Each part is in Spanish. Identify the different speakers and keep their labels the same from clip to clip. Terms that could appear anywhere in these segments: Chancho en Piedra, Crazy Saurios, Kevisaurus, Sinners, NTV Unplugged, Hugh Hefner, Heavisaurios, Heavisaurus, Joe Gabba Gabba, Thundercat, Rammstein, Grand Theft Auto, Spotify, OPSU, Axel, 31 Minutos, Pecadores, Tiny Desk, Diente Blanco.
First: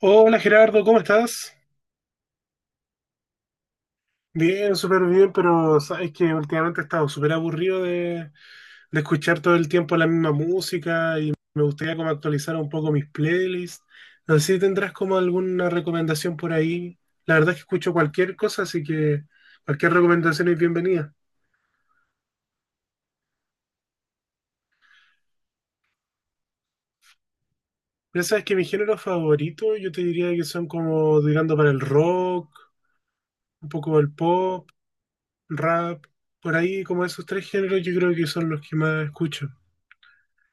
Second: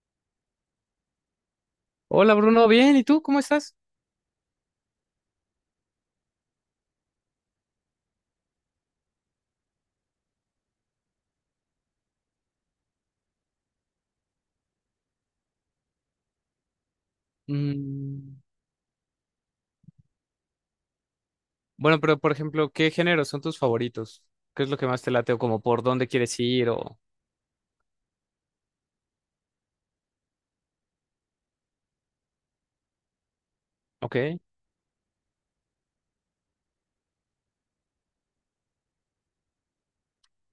Speaker 1: Hola Gerardo, ¿cómo estás?
Speaker 2: Hola Bruno, bien, ¿y tú cómo estás?
Speaker 1: Bien, súper bien, pero sabes que últimamente he estado súper aburrido de escuchar todo el tiempo la misma música y me gustaría como actualizar un poco mis playlists. No sé si tendrás como alguna recomendación por ahí. La verdad es que escucho cualquier
Speaker 2: Mm,
Speaker 1: cosa, así que cualquier recomendación es bienvenida.
Speaker 2: bueno, pero por ejemplo, ¿qué géneros son tus favoritos? ¿Qué es lo que más te late o como por dónde quieres ir o...
Speaker 1: Ya sabes que mi género favorito yo te diría que son como tirando para el rock, un poco el
Speaker 2: Ok,
Speaker 1: pop, rap, por ahí como esos tres géneros yo creo que son los que más escucho.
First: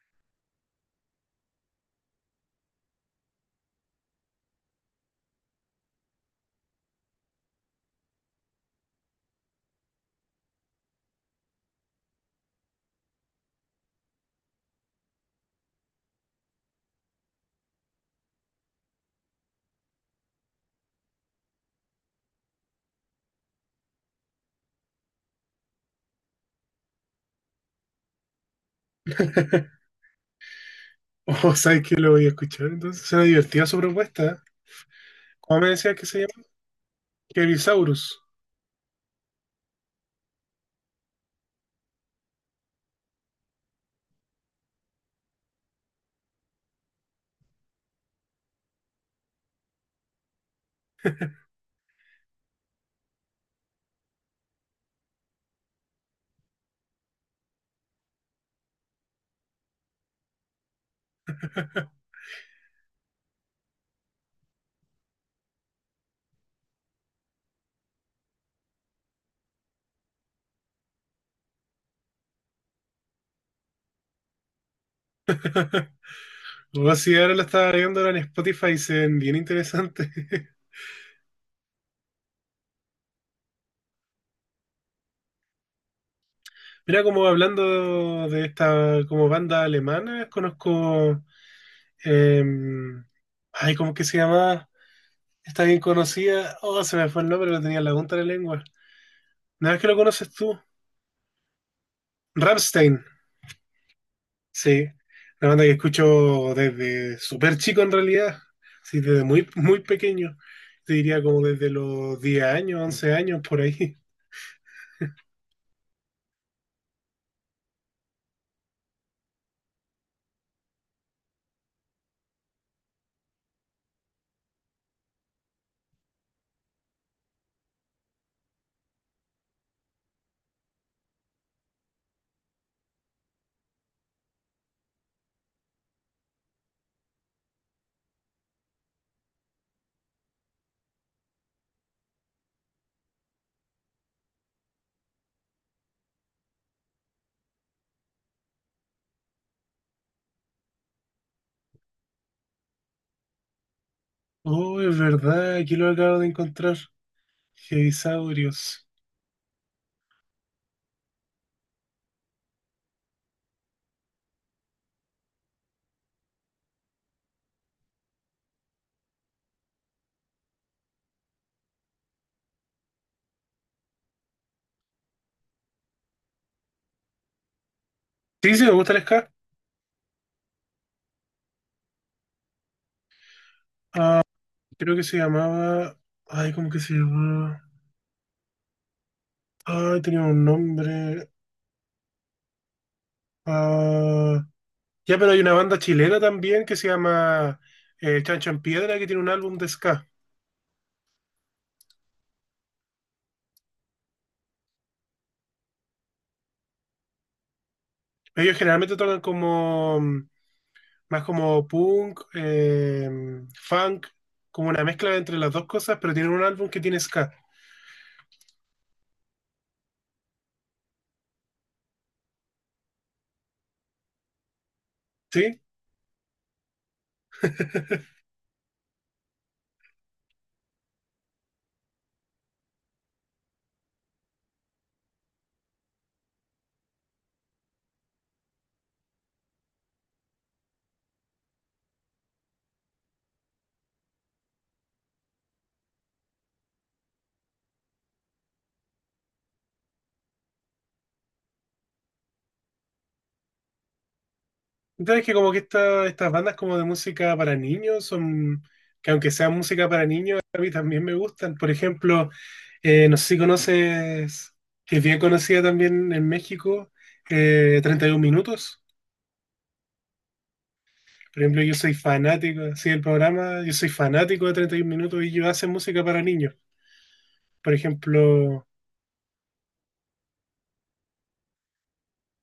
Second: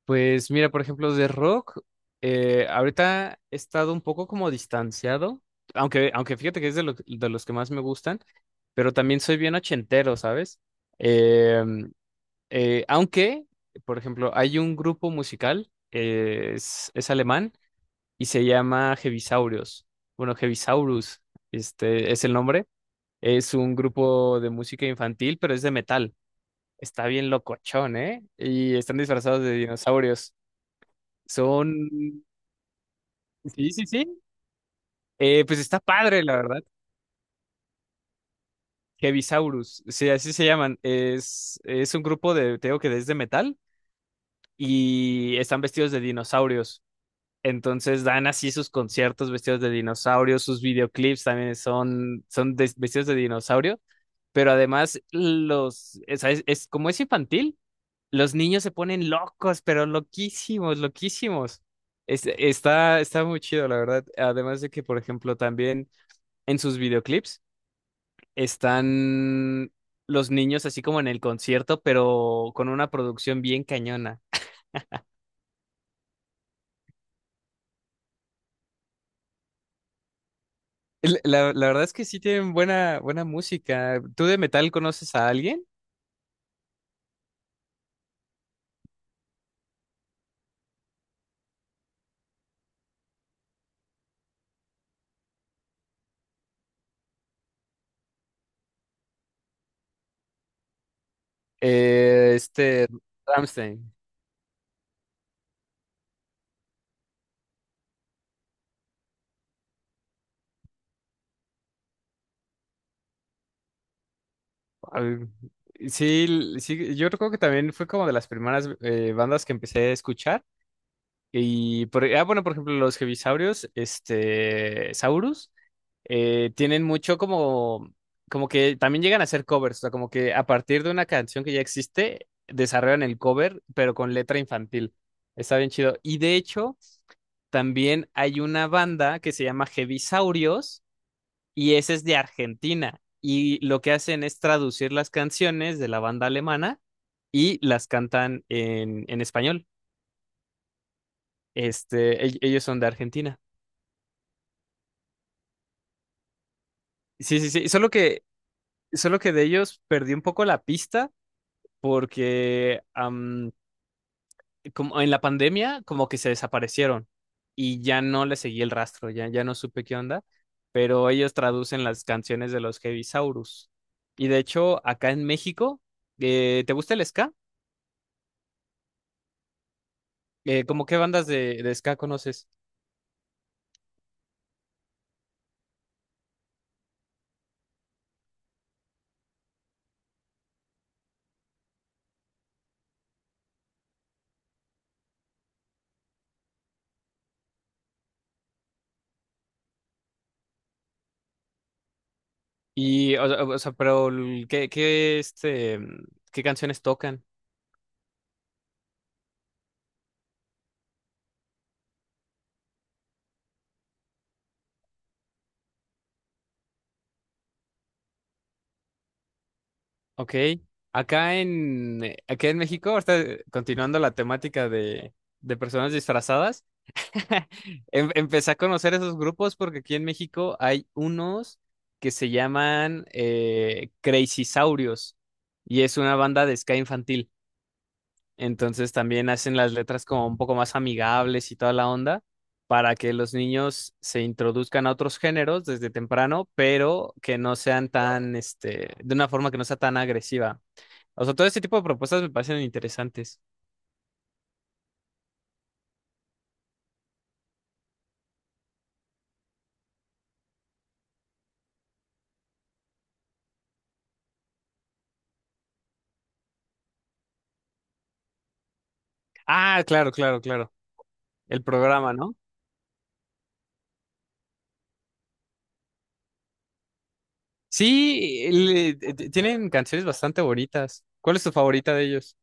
Speaker 2: pues mira, por ejemplo, de rock, ahorita he estado un poco como distanciado, aunque fíjate que es de, de los que más me gustan, pero también soy bien ochentero, ¿sabes? Eh, eh, aunque, por ejemplo, hay un grupo musical, es alemán y se llama Heavisaurios. Bueno, Heavisaurus, este es el nombre. Es un grupo de música infantil, pero es de metal. Está bien locochón, ¿eh? Y están disfrazados de dinosaurios.
Speaker 1: Oh, ¿sabes que lo
Speaker 2: Son...
Speaker 1: voy a escuchar? Entonces, suena divertida
Speaker 2: Sí,
Speaker 1: su
Speaker 2: sí, sí.
Speaker 1: propuesta, ¿eh?
Speaker 2: Pues
Speaker 1: ¿Cómo me
Speaker 2: está
Speaker 1: decías que se
Speaker 2: padre, la
Speaker 1: llama?
Speaker 2: verdad.
Speaker 1: Kevisaurus.
Speaker 2: Heavisaurus, sí, así se llaman. Es un grupo de, te digo que es de metal y están vestidos de dinosaurios. Entonces dan así sus conciertos vestidos de dinosaurio, sus videoclips también son vestidos de dinosaurio, pero además como es infantil, los niños se ponen locos, pero loquísimos, loquísimos. Está muy chido, la verdad. Además de que, por ejemplo, también en sus videoclips están los niños así como en el concierto, pero con una producción bien cañona.
Speaker 1: O si ahora la estaba viendo ahora en Spotify y se ven bien interesante.
Speaker 2: La verdad es que sí tienen buena, buena música. ¿Tú de metal conoces a alguien?
Speaker 1: Mira, como hablando de esta como banda alemana, conozco. eh, Ay, ¿cómo que se llama? Está bien conocida. Oh, se me fue el nombre, lo tenía en la punta de la lengua. Nada más que lo conoces tú.
Speaker 2: Eh, este,
Speaker 1: Rammstein.
Speaker 2: Rammstein.
Speaker 1: Sí, una banda que escucho desde súper chico en realidad, sí, desde muy, muy pequeño, te diría como desde los 10 años, 11 años por ahí.
Speaker 2: Al- Sí, sí, yo recuerdo que también fue como de las primeras bandas que empecé a escuchar. Bueno, por ejemplo, los Heavisaurios, este, Saurus, tienen mucho como que también llegan a hacer covers, o sea, como que a partir de una canción que ya existe, desarrollan el cover, pero con letra infantil. Está bien chido. Y de hecho... También hay una banda que se llama Heavisaurios y ese es de Argentina. Y lo que hacen es traducir las canciones de la banda alemana y las cantan en español. Este, ellos son de Argentina.
Speaker 1: Oh, es verdad, aquí lo acabo de encontrar,
Speaker 2: Sí, sí, sí.
Speaker 1: Heavisaurios.
Speaker 2: Solo que de ellos perdí un poco la pista porque como en la pandemia como que se desaparecieron y ya no le seguí el rastro, ya no supe qué onda. Pero ellos traducen las canciones de los Heavisaurus. Y de hecho, acá en México, ¿te gusta el ska?
Speaker 1: Sí, sí, me gusta el ska,
Speaker 2: ¿Cómo qué bandas de ska conoces?
Speaker 1: creo que se llamaba, ay, ¿cómo que se llamaba? Ay, tenía un nombre, ah, ya, pero hay una banda chilena también que se llama Chancho en Piedra, que tiene un álbum de ska.
Speaker 2: O sea, ¿qué, este, qué canciones tocan?
Speaker 1: Ellos generalmente tocan como más como punk, funk, como una mezcla entre las dos cosas, pero tienen un álbum que tiene ska,
Speaker 2: Ok. Acá en México, ahorita, continuando la temática de
Speaker 1: ¿sí?
Speaker 2: personas disfrazadas, Empecé a conocer esos grupos porque aquí en México hay unos que se llaman Crazy Saurios y es una banda de ska infantil. Entonces también hacen las letras como un poco más amigables y toda la onda para que los niños se introduzcan a otros géneros desde temprano, pero que no sean tan, este, de una forma que no sea tan agresiva. O sea, todo este tipo de propuestas me parecen interesantes.
Speaker 1: Entonces que como que estas bandas como de música para niños son, que aunque sea música para niños, a mí también me gustan. Por ejemplo, no sé si conoces, que es bien conocida también en México, 31 Minutos.
Speaker 2: Ah, claro, claro, claro.
Speaker 1: Por
Speaker 2: El
Speaker 1: ejemplo, yo soy
Speaker 2: programa, ¿no?
Speaker 1: fanático, así del programa, yo soy fanático de 31 Minutos y ellos hacen música para niños. Por
Speaker 2: Sí,
Speaker 1: ejemplo,
Speaker 2: tienen canciones bastante bonitas. ¿Cuál es tu favorita de ellos?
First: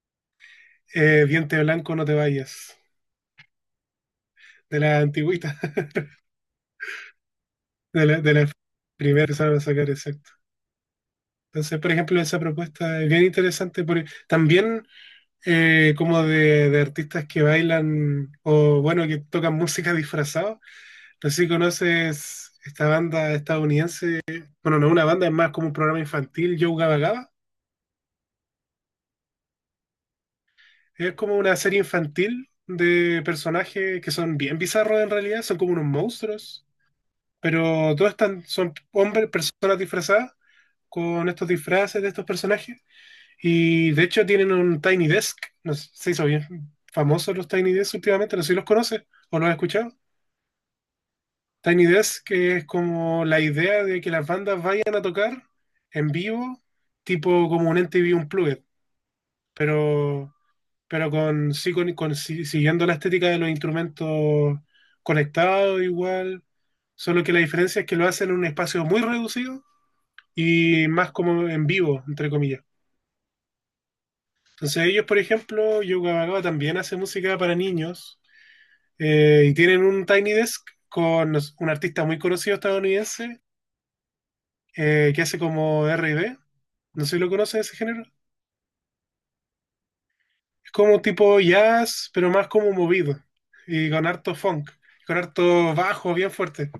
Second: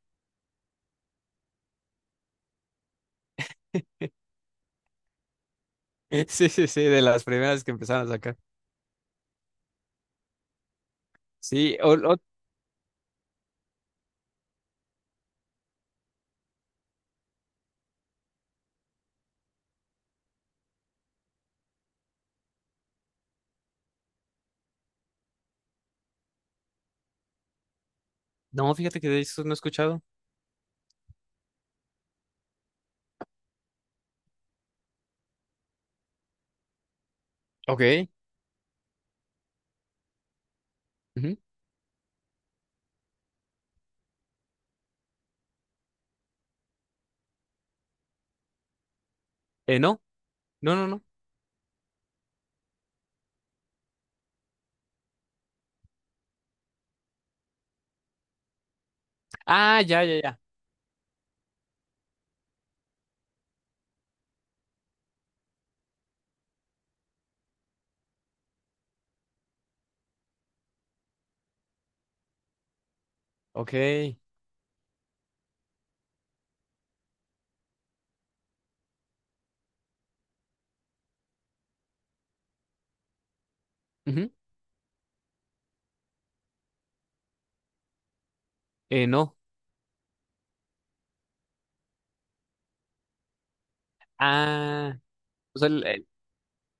Speaker 1: Diente Blanco, no te vayas. De la antigüita,
Speaker 2: Sí, sí, sí, de las primeras que
Speaker 1: de
Speaker 2: empezaron a
Speaker 1: la, de
Speaker 2: sacar.
Speaker 1: la primera que empezaron a sacar, exacto.
Speaker 2: Sí,
Speaker 1: Entonces, por ejemplo, esa propuesta es bien interesante, porque también como de artistas que bailan o, bueno, que tocan música disfrazado. No sé si conoces esta banda estadounidense, bueno, no es una banda, es más como un programa infantil, Joe Gabba Gabba.
Speaker 2: no, fíjate que de eso no he escuchado.
Speaker 1: Es como una serie infantil de personajes que son bien bizarros en realidad, son como unos monstruos, pero todos
Speaker 2: Ok.
Speaker 1: están, son hombres, personas disfrazadas con
Speaker 2: Ujú.
Speaker 1: estos disfraces de estos personajes. Y de hecho tienen un Tiny Desk. No sé, se hizo bien famosos los Tiny Desk últimamente, no sé si los conoces o los has escuchado.
Speaker 2: No, no, no, no.
Speaker 1: Tiny Desk, que es como la idea de que las bandas vayan a tocar en vivo, tipo como un NTV Unplugged,
Speaker 2: Ah, ya, ya,
Speaker 1: pero,
Speaker 2: ya.
Speaker 1: pero con- sí- siguiendo la estética de los instrumentos conectados igual, solo que la diferencia es que lo hacen en un espacio muy reducido y más como en vivo, entre comillas.
Speaker 2: Ok.
Speaker 1: Entonces ellos, por ejemplo, Yoga Bagaba también hace música para niños y tienen un Tiny Desk con un artista muy conocido estadounidense
Speaker 2: Ujú.
Speaker 1: que hace como R&B. No sé si lo conocen ese género.
Speaker 2: No.
Speaker 1: Es como tipo jazz, pero más como movido y con harto funk,
Speaker 2: Ah,
Speaker 1: con
Speaker 2: o sea,
Speaker 1: harto bajo bien fuerte.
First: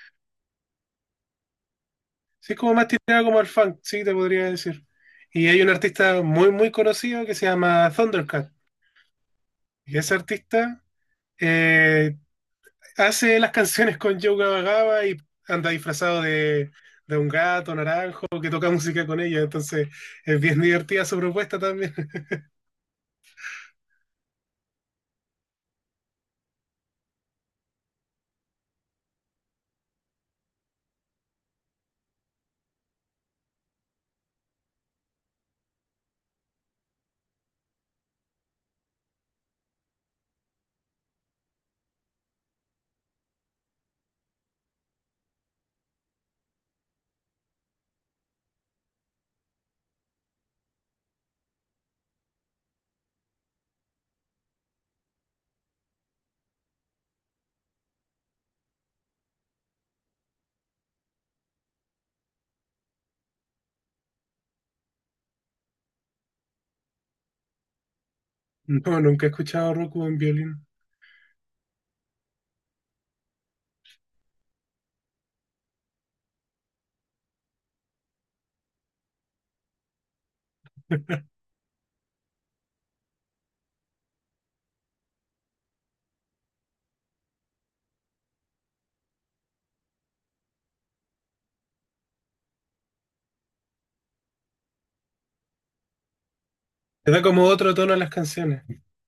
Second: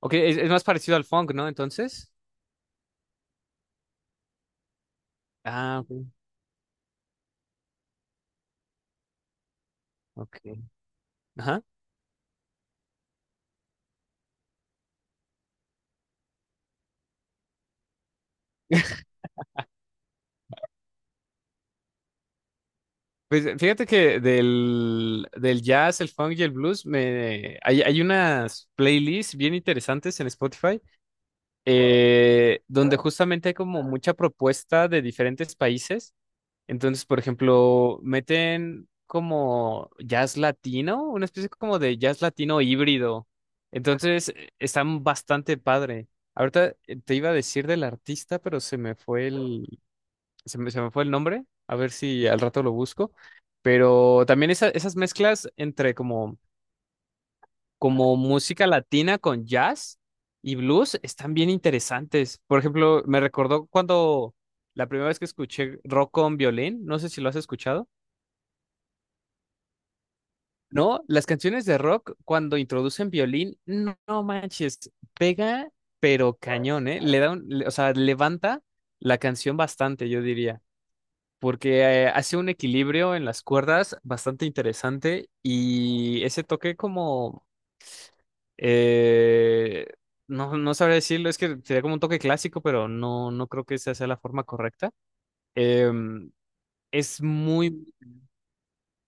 Speaker 2: ok, es más parecido al funk, ¿no? Entonces.
Speaker 1: Sí, es como más tirado como al funk, sí, te podría decir. Y hay un
Speaker 2: Ah, ok.
Speaker 1: artista muy, muy conocido que se llama Thundercat. Y ese
Speaker 2: Ok.
Speaker 1: artista
Speaker 2: Ajá.
Speaker 1: eh, hace las canciones con Joe Gaba y anda disfrazado de un gato naranjo que toca música con ella. Entonces es bien divertida su propuesta también.
Speaker 2: Pues fíjate que del jazz, el funk y el blues, hay unas playlists bien interesantes en Spotify, donde justamente hay como mucha propuesta de diferentes países. Entonces, por ejemplo, meten como jazz latino, una especie como de jazz latino híbrido. Entonces, están bastante padre. Ahorita te iba a decir del artista, pero se me fue se me fue el nombre, a ver si al rato lo busco, pero también esas mezclas entre como, como música latina con jazz y blues están bien interesantes. Por ejemplo, me recordó cuando la primera vez que escuché rock con violín, no sé si lo has escuchado.
Speaker 1: No, nunca he escuchado a Rocco en violín.
Speaker 2: No, las canciones de rock cuando introducen violín, no, no manches, pega, pero cañón, ¿eh? Le da un- le- o sea, levanta la canción bastante, yo diría. Porque hace un equilibrio en las cuerdas bastante interesante y ese toque como, eh, no, no sabría decirlo, es que sería como un toque clásico, pero no, no creo que esa sea la forma correcta. Em,
Speaker 1: Le da
Speaker 2: es
Speaker 1: como otro
Speaker 2: muy...
Speaker 1: tono a las canciones.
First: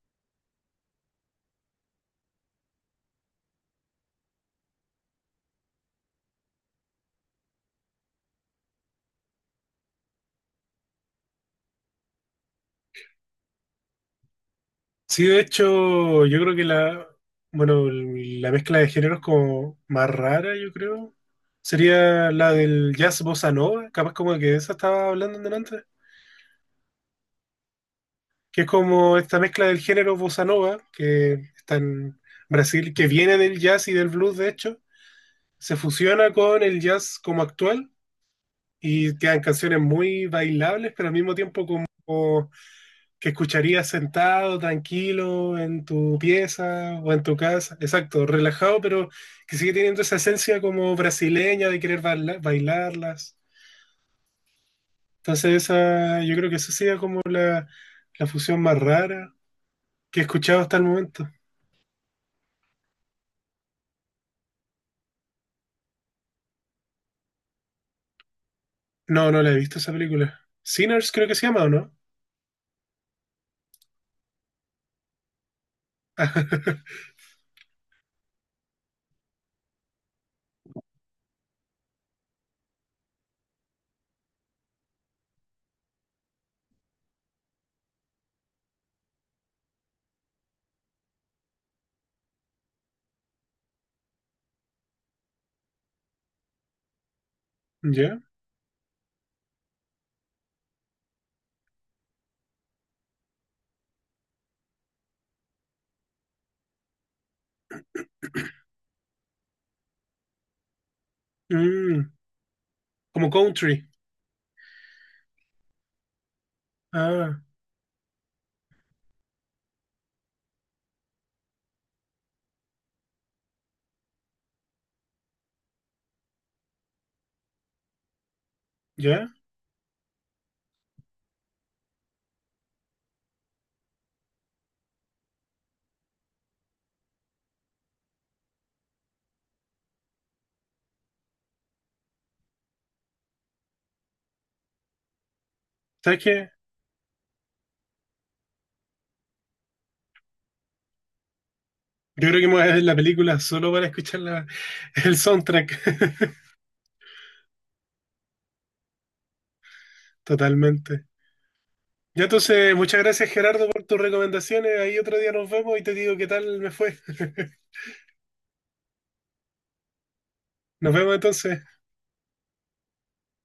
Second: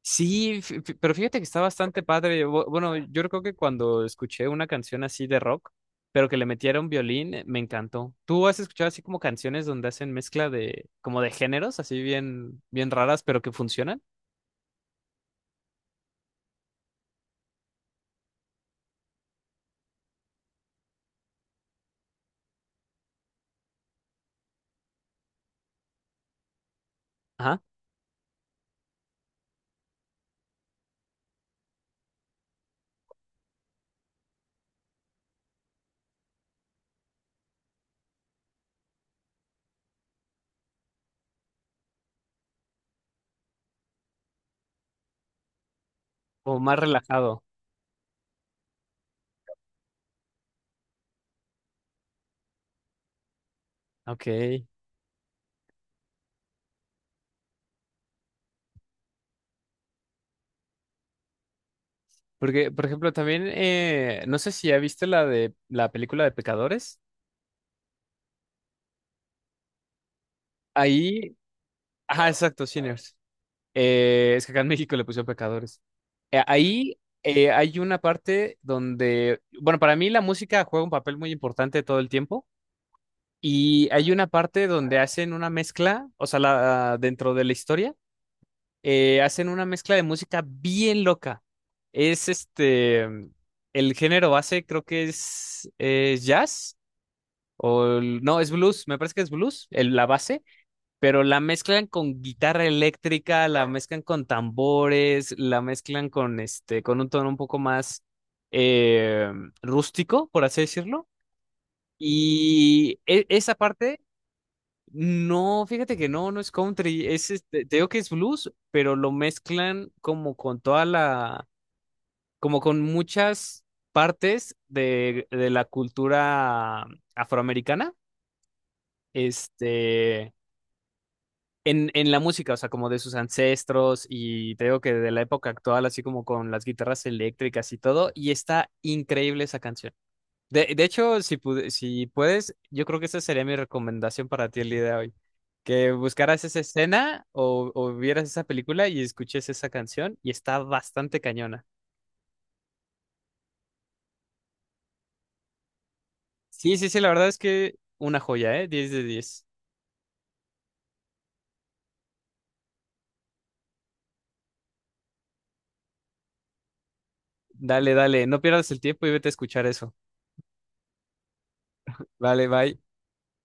Speaker 2: Sí, pero fíjate que está bastante padre. Bueno, yo creo que cuando escuché una canción así de rock, pero que le metiera un violín, me encantó. ¿Tú has escuchado así como canciones donde hacen mezcla de, como de géneros, así bien, bien raras, pero que funcionan?
Speaker 1: Sí, de hecho, yo creo que la, bueno, la mezcla de géneros como más rara, yo creo, sería la del jazz bossa nova. Capaz como que de esa estaba hablando en delante. Que es como esta mezcla del género bossa nova, que está en Brasil, que viene del jazz y del blues, de hecho, se fusiona con el jazz como actual y quedan canciones muy bailables, pero al mismo tiempo como que escucharías sentado, tranquilo, en tu
Speaker 2: O más
Speaker 1: pieza o en tu
Speaker 2: relajado.
Speaker 1: casa, exacto, relajado, pero que sigue teniendo esa esencia como brasileña de querer bailarlas.
Speaker 2: Ok.
Speaker 1: Entonces esa, yo creo que esa sería como la, fusión más rara que he escuchado hasta el momento.
Speaker 2: Porque, por ejemplo, también, no sé si ya viste la de la película de Pecadores.
Speaker 1: No, no la he visto esa película. Sinners creo que
Speaker 2: Ahí,
Speaker 1: se llama, ¿o no?
Speaker 2: ajá, exacto, Sinners. Es que acá en México le pusieron Pecadores. Eh, ahí eh, hay una parte donde, bueno, para mí la música juega un papel muy importante todo el tiempo. Y hay una parte donde hacen una mezcla, o sea, la, dentro de la historia hacen una mezcla de música bien loca. Es este, el género base creo que es, jazz o
Speaker 1: ¿Ya?
Speaker 2: no, es blues, me parece que es blues, la base, pero la mezclan con guitarra eléctrica, la mezclan con tambores, la mezclan con este, con un tono un poco más eh, rústico, por así decirlo.
Speaker 1: Mm, Como
Speaker 2: Esa
Speaker 1: country.
Speaker 2: parte no, fíjate que no, no es country, es
Speaker 1: Ah,
Speaker 2: este, te digo que es blues, pero lo mezclan como con toda la, como con muchas partes de la cultura afroamericana,
Speaker 1: ¿ya?
Speaker 2: este, en la música, o sea, como de sus ancestros y te digo que de la época actual, así como con las guitarras eléctricas y todo, y está increíble esa canción. De hecho, si, si puedes, yo creo que esa sería mi recomendación para ti el día de hoy. Que
Speaker 1: ¿Sabes
Speaker 2: buscaras
Speaker 1: qué?
Speaker 2: esa escena o vieras esa película y escuches esa canción y está bastante cañona.
Speaker 1: Yo creo que me voy a ver la película solo para escuchar el soundtrack.
Speaker 2: Sí, sí, sí, la verdad es que una joya, ¿eh? 10 de 10.
Speaker 1: Totalmente. Ya entonces, muchas gracias Gerardo por tus recomendaciones. Ahí otro día nos vemos y te digo qué tal me fue.
Speaker 2: Dale, dale, no pierdas el tiempo y vete a escuchar eso.
Speaker 1: Nos vemos entonces.
Speaker 2: Vale, bye.